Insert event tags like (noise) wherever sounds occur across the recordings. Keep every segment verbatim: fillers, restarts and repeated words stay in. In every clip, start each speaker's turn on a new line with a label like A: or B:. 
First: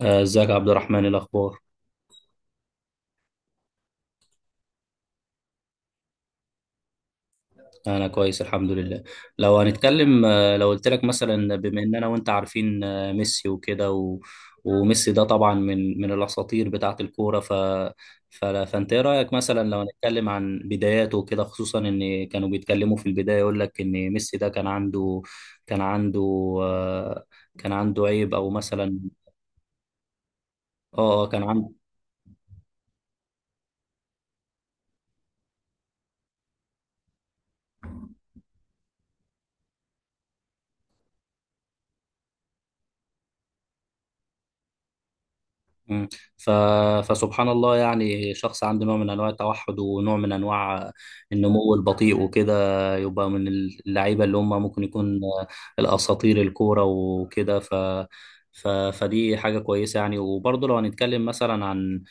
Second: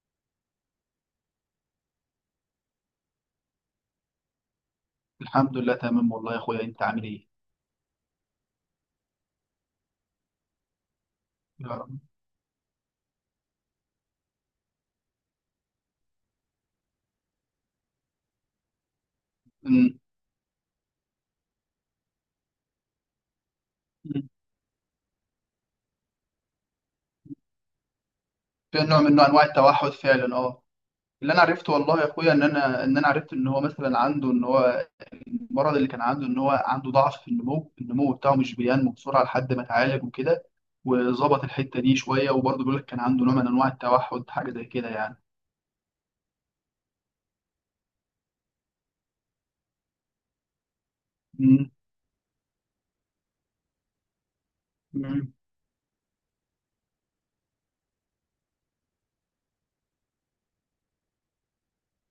A: آه، ازيك يا عبد الرحمن، إيه الاخبار؟
B: الحمد لله، تمام والله يا اخويا. انت عامل ايه؟
A: انا كويس الحمد لله. لو هنتكلم، آه، لو قلت لك مثلا،
B: يا
A: بما ان
B: رب.
A: انا وانت عارفين آه، ميسي وكده، و... وميسي ده طبعا من من الاساطير بتاعه الكوره. ف... ف... فانت ايه رايك مثلا لو
B: أمم،
A: هنتكلم عن بداياته وكده، خصوصا ان كانوا بيتكلموا في البدايه يقول لك ان
B: أمم.
A: ميسي ده كان عنده. كان عنده آه، كان عنده عيب او
B: في
A: مثلا.
B: نوع من نوع انواع التوحد فعلا اه.
A: اه. آه،
B: اللي انا
A: كان
B: عرفته
A: عنده.
B: والله يا اخويا ان انا ان انا عرفت ان هو مثلا عنده، ان هو المرض اللي كان عنده، ان هو عنده ضعف في النمو النمو بتاعه، مش بينمو بسرعه لحد ما اتعالج وكده، وظبط الحته دي شويه. وبرضه بيقول لك كان عنده نوع من انواع التوحد، حاجه زي كده يعني.
A: مم. ف... فسبحان الله، يعني شخص عنده نوع من انواع التوحد ونوع من انواع
B: أمم،
A: النمو البطيء وكده، يبقى من اللعيبه اللي هم ممكن
B: أمم،
A: يكون
B: أمم.
A: الاساطير الكوره وكده. ف... ف... فدي حاجه كويسه يعني. وبرضه لو هنتكلم مثلا عن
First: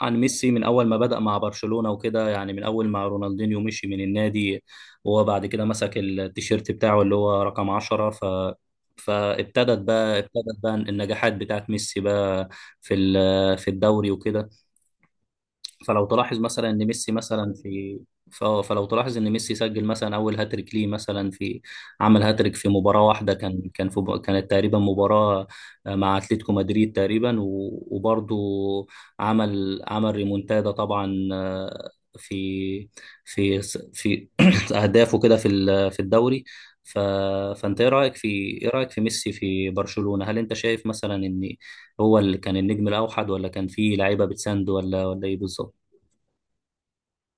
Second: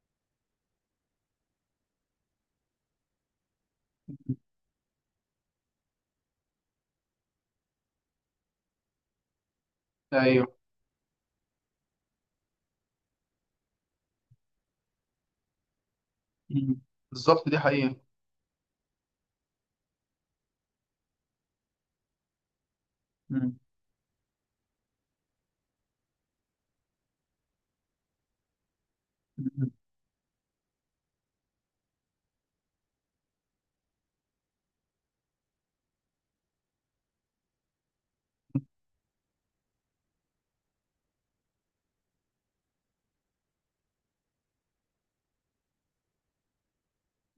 A: عن ميسي من اول ما بدأ مع برشلونة وكده، يعني من اول ما رونالدينيو مشي من النادي، وهو بعد كده مسك التيشيرت بتاعه اللي هو رقم عشرة. ف فابتدت بقى،
B: ايوه.
A: ابتدت بقى النجاحات بتاعت ميسي بقى في ال- في الدوري وكده. فلو تلاحظ مثلا
B: أمم.
A: ان ميسي
B: بالظبط،
A: مثلا
B: دي حقيقه.
A: في، ف- آه، فلو تلاحظ ان ميسي سجل مثلا اول هاتريك ليه مثلا في، عمل هاتريك في مباراه واحده، كان كان في كانت تقريبا مباراه آه، مع اتلتيكو مدريد تقريبا، و- وبرضه
B: أمم.
A: عمل عمل ريمونتادا طبعا. آه، في في في (coughs) (clears throat) اهدافه كده في ال- في الدوري. ف... فانت ايه رايك في، ايه رايك في ميسي في برشلونه؟ هل انت شايف مثلا ان هو اللي كان النجم الاوحد، ولا كان في لعيبه بتساند، ولا ولا ايه بالظبط؟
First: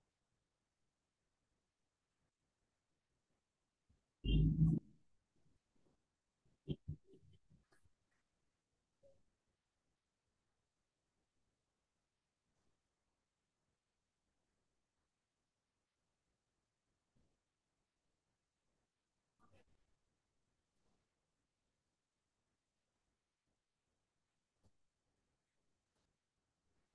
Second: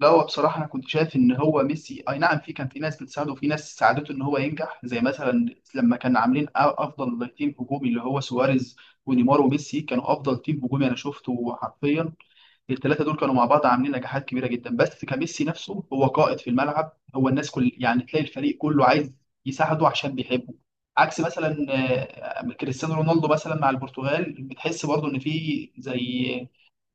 B: لا، هو بصراحة أنا كنت شايف إن هو ميسي أي نعم، في كان في ناس بتساعده وفي ناس ساعدته إن هو ينجح، زي مثلا لما كان عاملين أ- أفضل تيم هجومي اللي هو سواريز ونيمار وميسي، كانوا أفضل تيم هجومي. أنا شفته حرفيا الثلاثه دول كانوا مع بعض عاملين نجاحات كبيره جدا. بس كميسي نفسه هو قائد في الملعب، هو الناس كل يعني تلاقي الفريق كله عايز يساعده عشان بيحبه. عكس مثلا آه، كريستيانو رونالدو مثلا مع البرتغال، بتحس برضه ان في زي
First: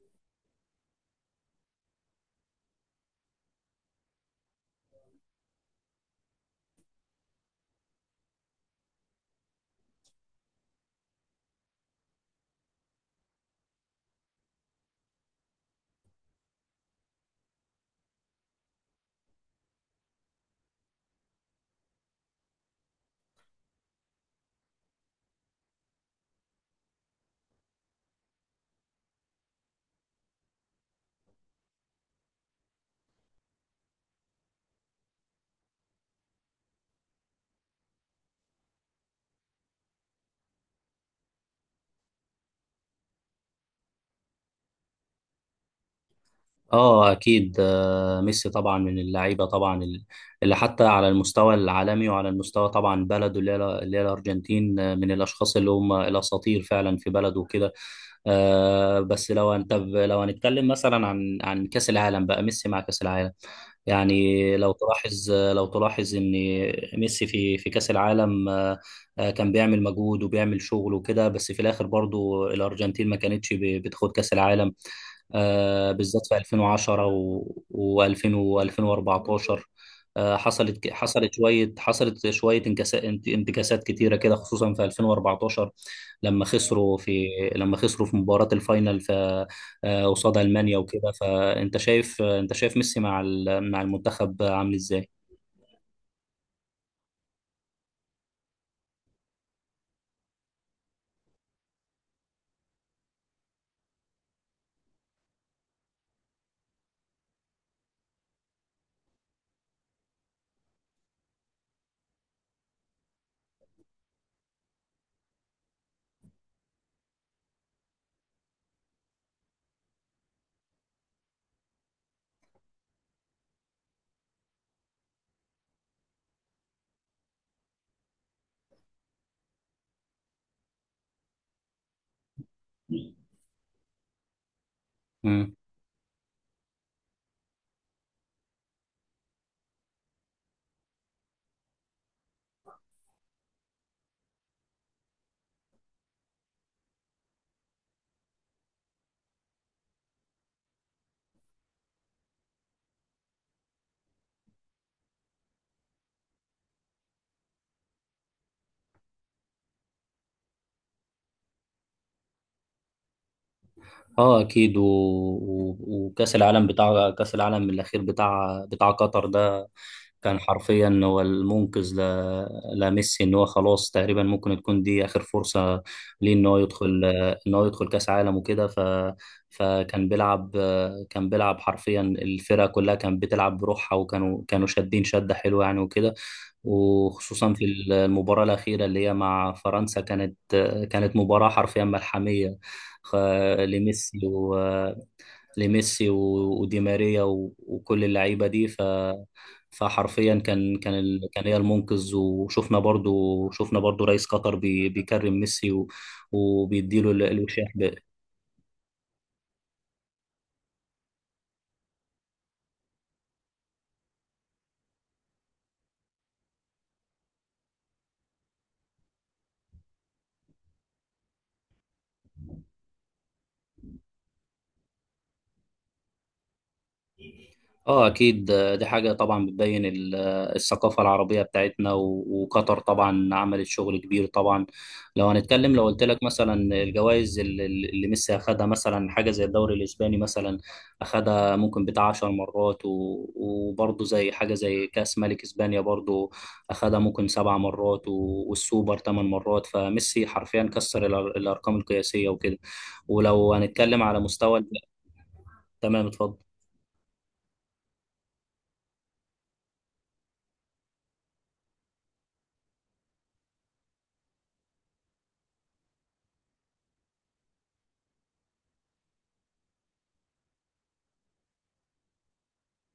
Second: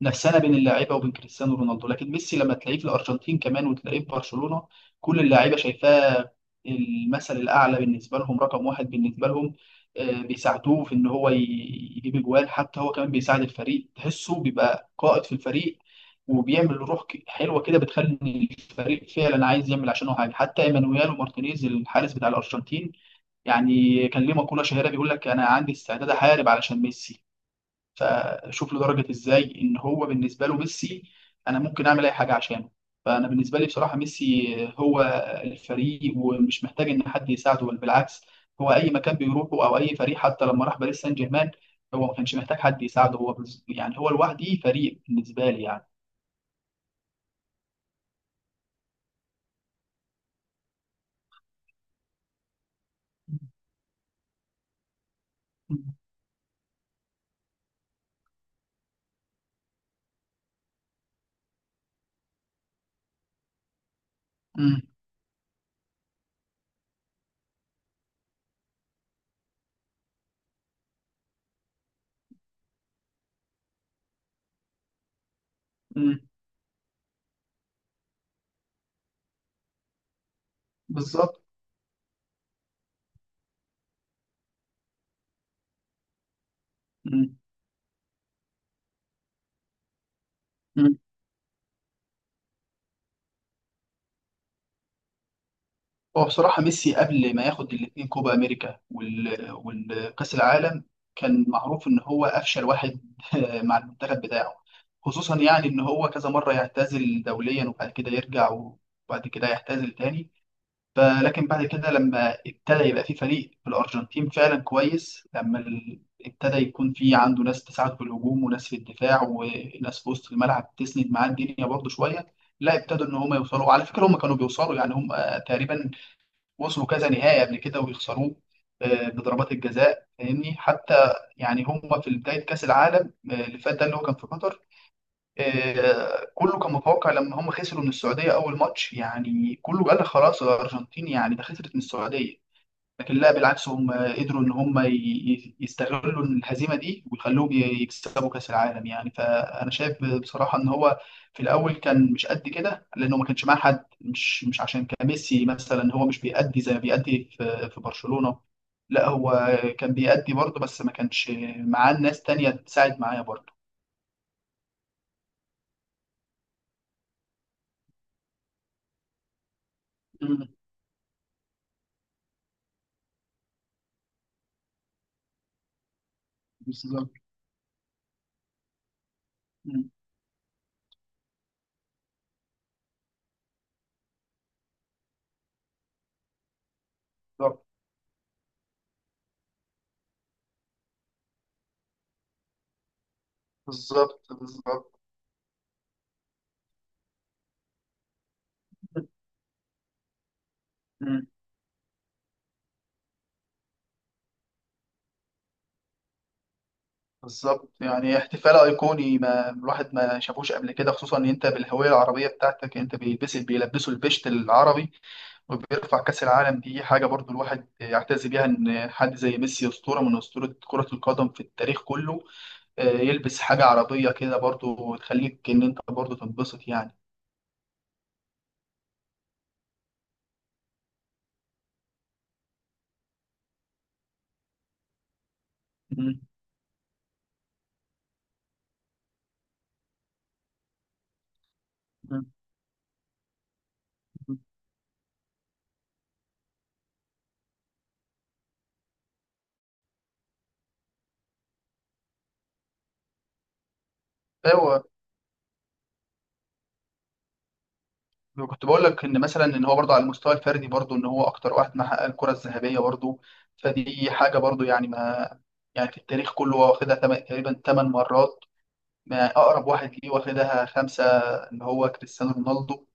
B: نفسنا بين اللاعيبه وبين كريستيانو رونالدو. لكن ميسي لما تلاقيه في الارجنتين كمان وتلاقيه في برشلونه، كل اللاعيبه شايفاه المثل الاعلى بالنسبه لهم، رقم واحد بالنسبه لهم. آه، بيساعدوه في ان هو ي- يجيب اجوان. حتى هو كمان بيساعد الفريق، تحسه بيبقى قائد في الفريق، وبيعمل روح ك- حلوه كده بتخلي الفريق فعلا عايز يعمل عشانه حاجه. حتى ايمانويل مارتينيز الحارس بتاع الارجنتين يعني كان ليه مقوله شهيره بيقول لك انا عندي استعداد احارب علشان ميسي. فشوف له درجه ازاي ان هو بالنسبه له ميسي، انا ممكن اعمل اي حاجه عشانه. فانا بالنسبه لي بصراحه ميسي هو الفريق، ومش محتاج ان حد يساعده، بل بالعكس، هو اي مكان بيروحه او اي فريق، حتى لما راح باريس سان جيرمان، هو ما كانش محتاج حد يساعده. هو بز- يعني هو لوحده فريق بالنسبه لي يعني.
A: اه اكيد. آه، ميسي طبعا من اللعيبه طبعا، ال- اللي حتى على المستوى العالمي، وعلى المستوى طبعا بلده اللي هي اللي هي الارجنتين، آه، من الاشخاص اللي هم الاساطير فعلا في بلده وكده. آه، بس لو انت ب- لو هنتكلم مثلا عن عن كاس العالم بقى، ميسي مع كاس العالم يعني. لو
B: امم،
A: تلاحظ لو تلاحظ ان ميسي في، في كاس العالم آه، آه، كان بيعمل مجهود وبيعمل شغل وكده، بس في الاخر برضو الارجنتين ما كانتش ب- بتاخد كاس العالم آه،
B: امم.
A: بالذات في ألفين وعشرة و2000 و2014. حصلت ك- حصلت
B: بالظبط.
A: شويه حصلت شويه انكسا- انت- انتكاسات كتيره كده، خصوصا في ألفين وأربعتاشر، لما خسروا في
B: امم.
A: لما خسروا في مباراه الفاينل في، آه، قصاد المانيا وكده. فانت شايف، آه، انت شايف ميسي مع ال- مع المنتخب عامل ازاي؟
B: هو بصراحة ميسي قبل ما ياخد الاتنين، كوبا أمريكا وال... والكأس العالم، كان معروف إن هو أفشل واحد (laughs) مع المنتخب بتاعه، خصوصا يعني إن هو كذا مرة يعتزل دوليا وبعد كده يرجع، وبعد كده يعتزل تاني. فلكن بعد كده لما ابتدى يبقى في فريق في الأرجنتين فعلا كويس، لما ال- ابتدى يكون في عنده ناس تساعد في الهجوم وناس في الدفاع وناس في وسط الملعب تسند معاه الدنيا برضه شوية، لا ابتدوا ان هم يوصلوا. على فكره هم كانوا بيوصلوا يعني، هم تقريبا وصلوا كذا نهائي قبل كده ويخسروه، آه، بضربات الجزاء، فاهمني. حتى يعني هم في بداية كأس العالم آه، اللي فات ده، اللي هو كان في قطر، آه، كله كان متوقع لما هم خسروا من السعودية أول ماتش، يعني كله قال لك خلاص الأرجنتين يعني ده خسرت من السعودية. لكن لا، بالعكس، هم قدروا ان هم ي- ي- يستغلوا الهزيمه دي ويخلوهم ي- يكسبوا كاس العالم يعني. فانا شايف بصراحه ان هو في الاول كان مش قد كده لانه ما كانش معاه حد. مش مش عشان كان ميسي مثلا هو مش بيأدي زي ما بيأدي في في برشلونه، لا، هو كان بيأدي برضه، بس ما كانش معاه ناس تانية تساعد معايا برضه.
A: اه اكيد. و... و... وكاس العالم، بتاع كاس العالم الاخير بتاع بتاع قطر ده، كان
B: مم،
A: حرفيا هو المنقذ ل... لميسي. ان هو خلاص تقريبا ممكن تكون دي اخر فرصه ليه ان هو يدخل،
B: بالظبط.
A: ان هو يدخل كاس عالم وكده. ف...
B: مم،
A: فكان بيلعب، كان بيلعب حرفيا. الفرقه كلها كانت بتلعب بروحها، وكانوا كانوا شادين شده حلوه يعني وكده. وخصوصا في المباراة الأخيرة اللي هي مع فرنسا، كانت، كانت مباراة حرفيا ملحمية خ-
B: بالظبط.
A: لميسي، و
B: بالظبط.
A: لميسي و- ودي ماريا، و- وكل اللعيبه دي. ف
B: بالظبط.
A: فحرفيا كان كان ال... كان هي المنقذ. وشفنا برضو، شفنا برضو رئيس قطر بي... بيكرم ميسي، و... وبيديله ال- الوشاح.
B: بالظبط، يعني احتفال ايقوني ما الواحد ما شافوش قبل كده، خصوصا ان انت بالهويه العربيه بتاعتك انت، بيلبس بيلبسوا البشت العربي وبيرفع كاس العالم. دي حاجه برضو الواحد يعتز بيها، ان حد زي ميسي، اسطوره من اسطوره كره القدم في التاريخ كله، آه، يلبس حاجه عربيه كده برضو، وتخليك ان انت برضو تنبسط يعني.
A: اه اكيد. آه، دي حاجه طبعا بتبين ال- آه، الثقافه العربيه بتاعتنا. و- وقطر طبعا عملت شغل كبير طبعا. لو هنتكلم، لو قلت
B: م-
A: لك مثلا، الجوائز اللي اللي ميسي اخدها، مثلا حاجه زي الدوري الاسباني مثلا اخدها ممكن بتاع
B: م-
A: 10 مرات، و- وبرضه زي
B: م.
A: حاجه زي كاس ملك اسبانيا برضه اخدها ممكن سبع مرات، و- والسوبر ثمان مرات. فميسي حرفيا كسر الأر- الارقام القياسيه وكده. ولو هنتكلم على مستوى.
B: ايوه،
A: تمام اتفضل.
B: كنت بقول لك ان مثلا ان هو برضه على المستوى الفردي برضه ان هو اكتر واحد محقق الكره الذهبيه برضه. فدي حاجه برضه يعني، ما يعني في التاريخ كله هو واخدها تم- تقريبا ثمان مرات. ما اقرب واحد ليه واخدها خمسه، اللي هو كريستيانو رونالدو.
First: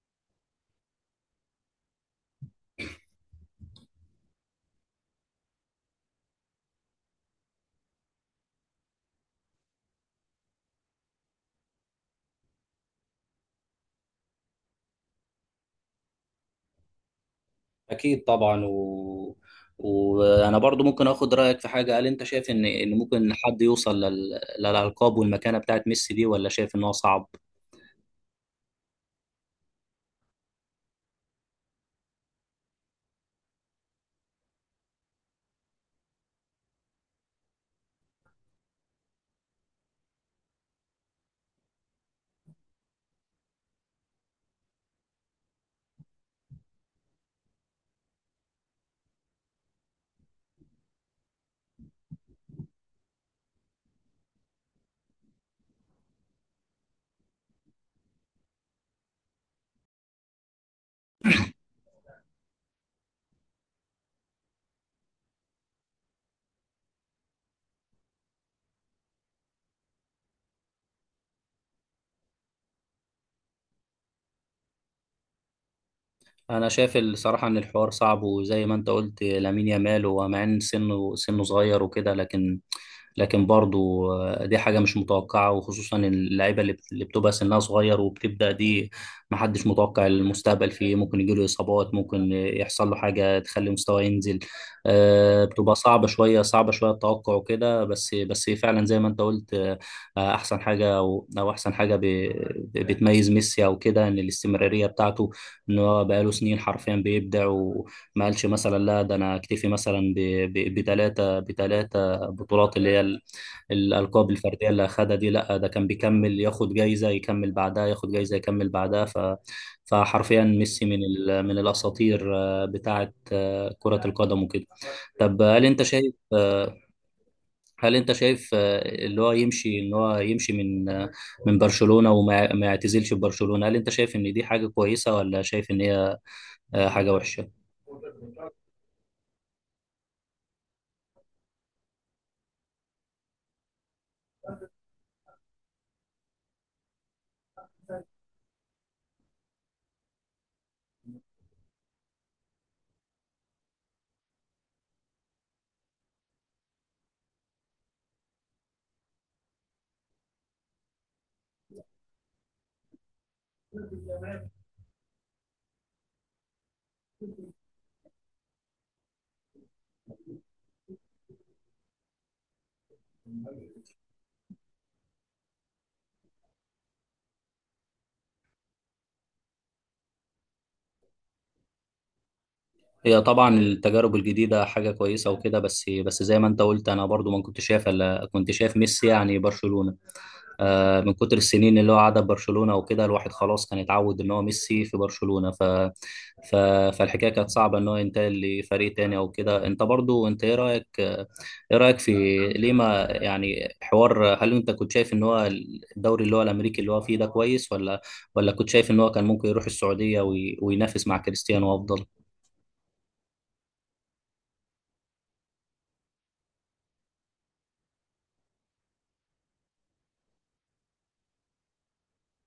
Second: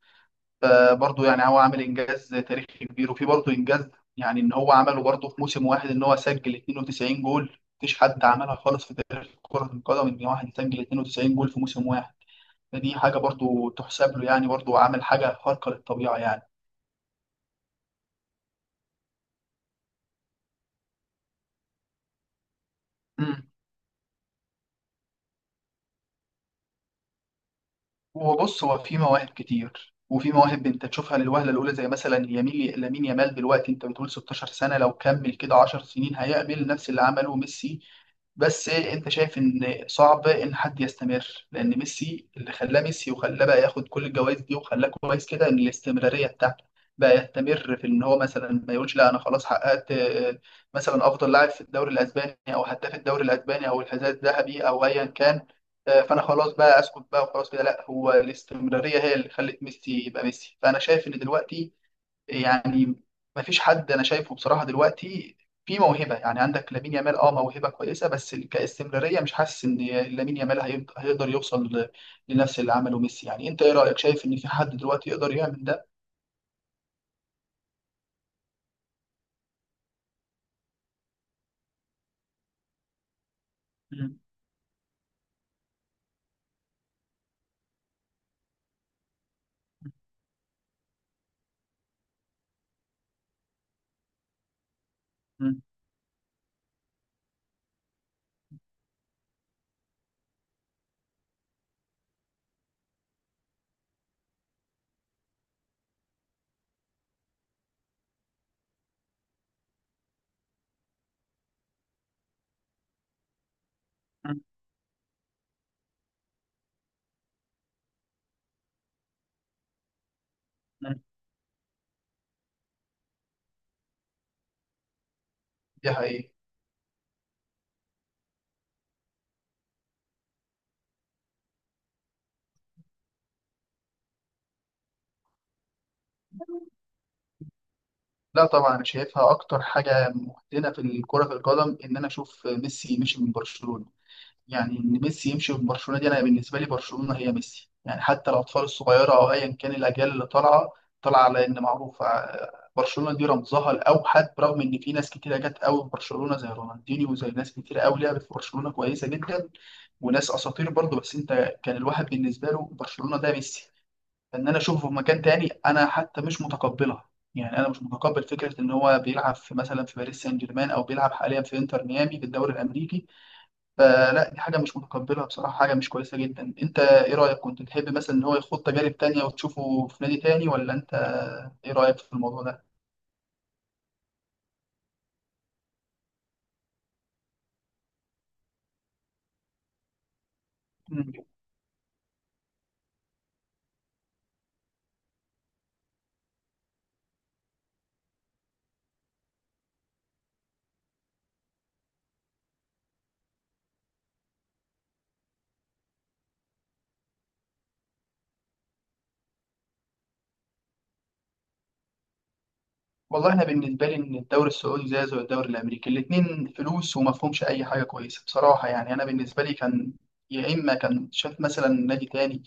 B: فبرضه يعني هو عامل انجاز تاريخي كبير. وفي برضه انجاز يعني ان هو عمله برضه في موسم واحد، ان هو سجل اثنين وتسعين جول. مفيش حد عملها خالص في تاريخ كره القدم ان واحد يسجل تنين وتسعين جول في موسم واحد. فدي حاجه برضه تحسب له يعني، برضه عمل حاجه خارقه للطبيعه يعني.
A: اكيد طبعا. و... وانا برضو ممكن اخد رايك في حاجه. هل انت شايف ان ان ممكن
B: مم.
A: حد يوصل لل... للالقاب والمكانه بتاعت ميسي دي، ولا شايف ان هو صعب؟
B: وبص، هو في مواهب كتير، وفي مواهب انت تشوفها للوهله الاولى، زي مثلا يميل لامين يامال دلوقتي. انت بتقول ستاشر سنه، لو كمل كده عشر سنين هيعمل نفس اللي عمله ميسي. بس انت شايف ان صعب ان حد يستمر، لان ميسي اللي خلاه ميسي وخلاه بقى ياخد كل الجوائز دي وخلاه كويس كده ان الاستمراريه بتاعته، بقى يستمر في ان هو مثلا ما يقولش لا انا خلاص حققت، آه، مثلا افضل لاعب في الدوري الاسباني او هداف الدوري الاسباني او الحذاء الذهبي او ايا كان، آه، فانا خلاص بقى اسكت بقى وخلاص كده. لا، هو الاستمراريه هي اللي خلت ميسي يبقى ميسي. فانا شايف ان دلوقتي يعني ما فيش حد انا شايفه بصراحه دلوقتي في موهبه، يعني عندك لامين يامال اه موهبه كويسه، بس كاستمراريه مش حاسس ان لامين يامال هيقد- هيقدر يوصل ل- لنفس اللي عمله ميسي يعني. انت ايه رايك، شايف ان في حد دلوقتي يقدر يعمل ده؟
A: انا شايف الصراحه ان الحوار صعب، وزي ما انت قلت لامين يامال، ومع ان سنه سنه صغير وكده، لكن، لكن برضه
B: مم.
A: دي حاجه مش متوقعه، وخصوصا اللعيبه اللي بت- اللي بتبقى سنها صغير وبتبدا دي. محدش متوقع المستقبل فيه، ممكن يجيله اصابات، ممكن يحصل له حاجه تخلي مستواه ينزل. آه،
B: مم.
A: بتبقى صعبه شويه، صعبه شويه التوقع وكده، بس، بس فعلا زي ما انت قلت. آه، احسن حاجه، او أو احسن حاجه ب- بتميز ميسي او كده، ان الاستمراريه بتاعته. ان هو بقاله سنين حرفيا بيبدع، وما قالش مثلا لا ده انا اكتفي مثلا بثلاثه بثلاثه بطولات اللي هي ال- الالقاب
B: مم.
A: الفرديه اللي اخدها دي. لا ده كان بيكمل ياخد جايزه، يكمل بعدها ياخد جايزه، يكمل بعدها. ف فحرفيا ميسي من
B: مم.
A: ال... من الاساطير آه، بتاعه آه، كره القدم وكده. طب هل انت
B: دي
A: شايف،
B: حقيقة.
A: آه، هل انت شايف آه، اللي هو يمشي، ان هو يمشي من، آه، من برشلونه، وما ما يعتزلش ببرشلونه، هل انت شايف ان دي حاجه كويسه، ولا شايف ان هي آه، حاجة وحشة؟
B: لا طبعا، انا شايفها اكتر حاجه مهدنه في الكره في القدم، ان انا اشوف ميسي مشي من برشلونه. يعني ان ميسي يمشي من برشلونه دي، انا بالنسبه لي برشلونه هي ميسي. يعني حتى الاطفال الصغيره او ايا كان الاجيال اللي طالعه طالعه على ان معروفه برشلونه دي رمزها الاوحد، برغم ان في ناس كتيره جت قوي في برشلونه زي رونالدينيو وزي ناس كتير قوي لعبت في برشلونه كويسه جدا، وناس اساطير برضه. بس انت كان الواحد بالنسبه له برشلونه ده ميسي. فان انا اشوفه في مكان تاني انا حتى مش متقبلها. يعني انا مش متقبل فكره ان هو بيلعب في مثلا في باريس سان جيرمان، او بيلعب حاليا في انتر ميامي في الدوري الامريكي. فلا، دي حاجة مش متقبلها بصراحة، حاجة مش كويسة جدا. انت ايه رأيك، كنت تحب مثلا ان هو يخوض تجارب تانية وتشوفه في نادي تاني، ولا انت ايه رأيك في الموضوع ده؟
A: هي طبعا التجارب الجديدة حاجة كويسة وكده. بس، بس زي ما انت قلت، انا برضو ما كنت شايف الا كنت شايف ميسي يعني برشلونة. آه،
B: مم.
A: من كتر السنين اللي هو قعدها في برشلونة وكده، الواحد خلاص كان اتعود ان هو ميسي في برشلونة. ف... ف... فالحكاية كانت صعبة ان هو ينتقل لفريق تاني او كده. انت برضو انت ايه رأيك ايه رأيك في، ليه ما يعني حوار. هل انت كنت شايف ان هو الدوري اللي هو الامريكي اللي هو فيه ده كويس، ولا، ولا كنت شايف ان هو كان ممكن يروح السعودية وي... وينافس مع كريستيانو افضل؟
B: والله انا بالنسبة لي ان الدوري السعودي زي زي الدوري الامريكي، الاتنين فلوس، وما فيهمش اي حاجة كويسة بصراحة. يعني انا بالنسبة لي كان يا اما كان شاف مثلا نادي تاني،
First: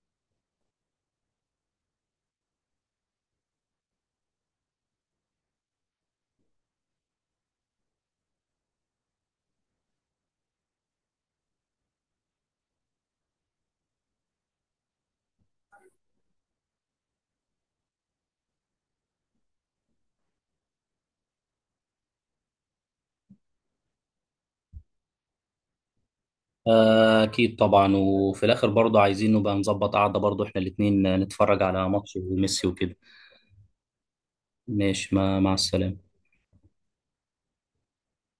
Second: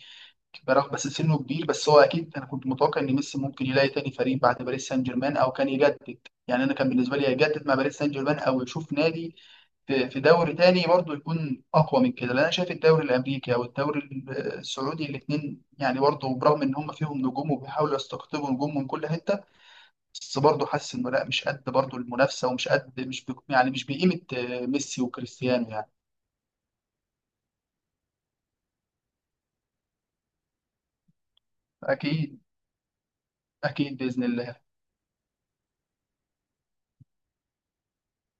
B: برغم بس سنه كبير، بس هو اكيد انا كنت متوقع ان ميسي ممكن يلاقي تاني فريق بعد باريس سان جيرمان، او كان يجدد. يعني انا كان بالنسبه لي يجدد مع باريس سان جيرمان، او يشوف نادي في في دوري تاني برضو، يكون اقوى من كده. لان انا شايف الدوري الامريكي او الدوري ال- السعودي، الاثنين يعني برضو برغم ان هم فيهم نجوم وبيحاولوا يستقطبوا نجوم من كل حته، بس برضو حاسس انه لا، مش قد برضو المنافسه، ومش قد، مش بي يعني، مش بقيمه آه، ميسي وكريستيانو يعني.
A: آه، أكيد طبعا. وفي الآخر برضه عايزين نبقى نظبط قعدة برضه إحنا الاتنين نتفرج على ماتش
B: اكيد.
A: ميسي وكده.
B: اكيد باذن الله.
A: ماشي، ما مع السلامة.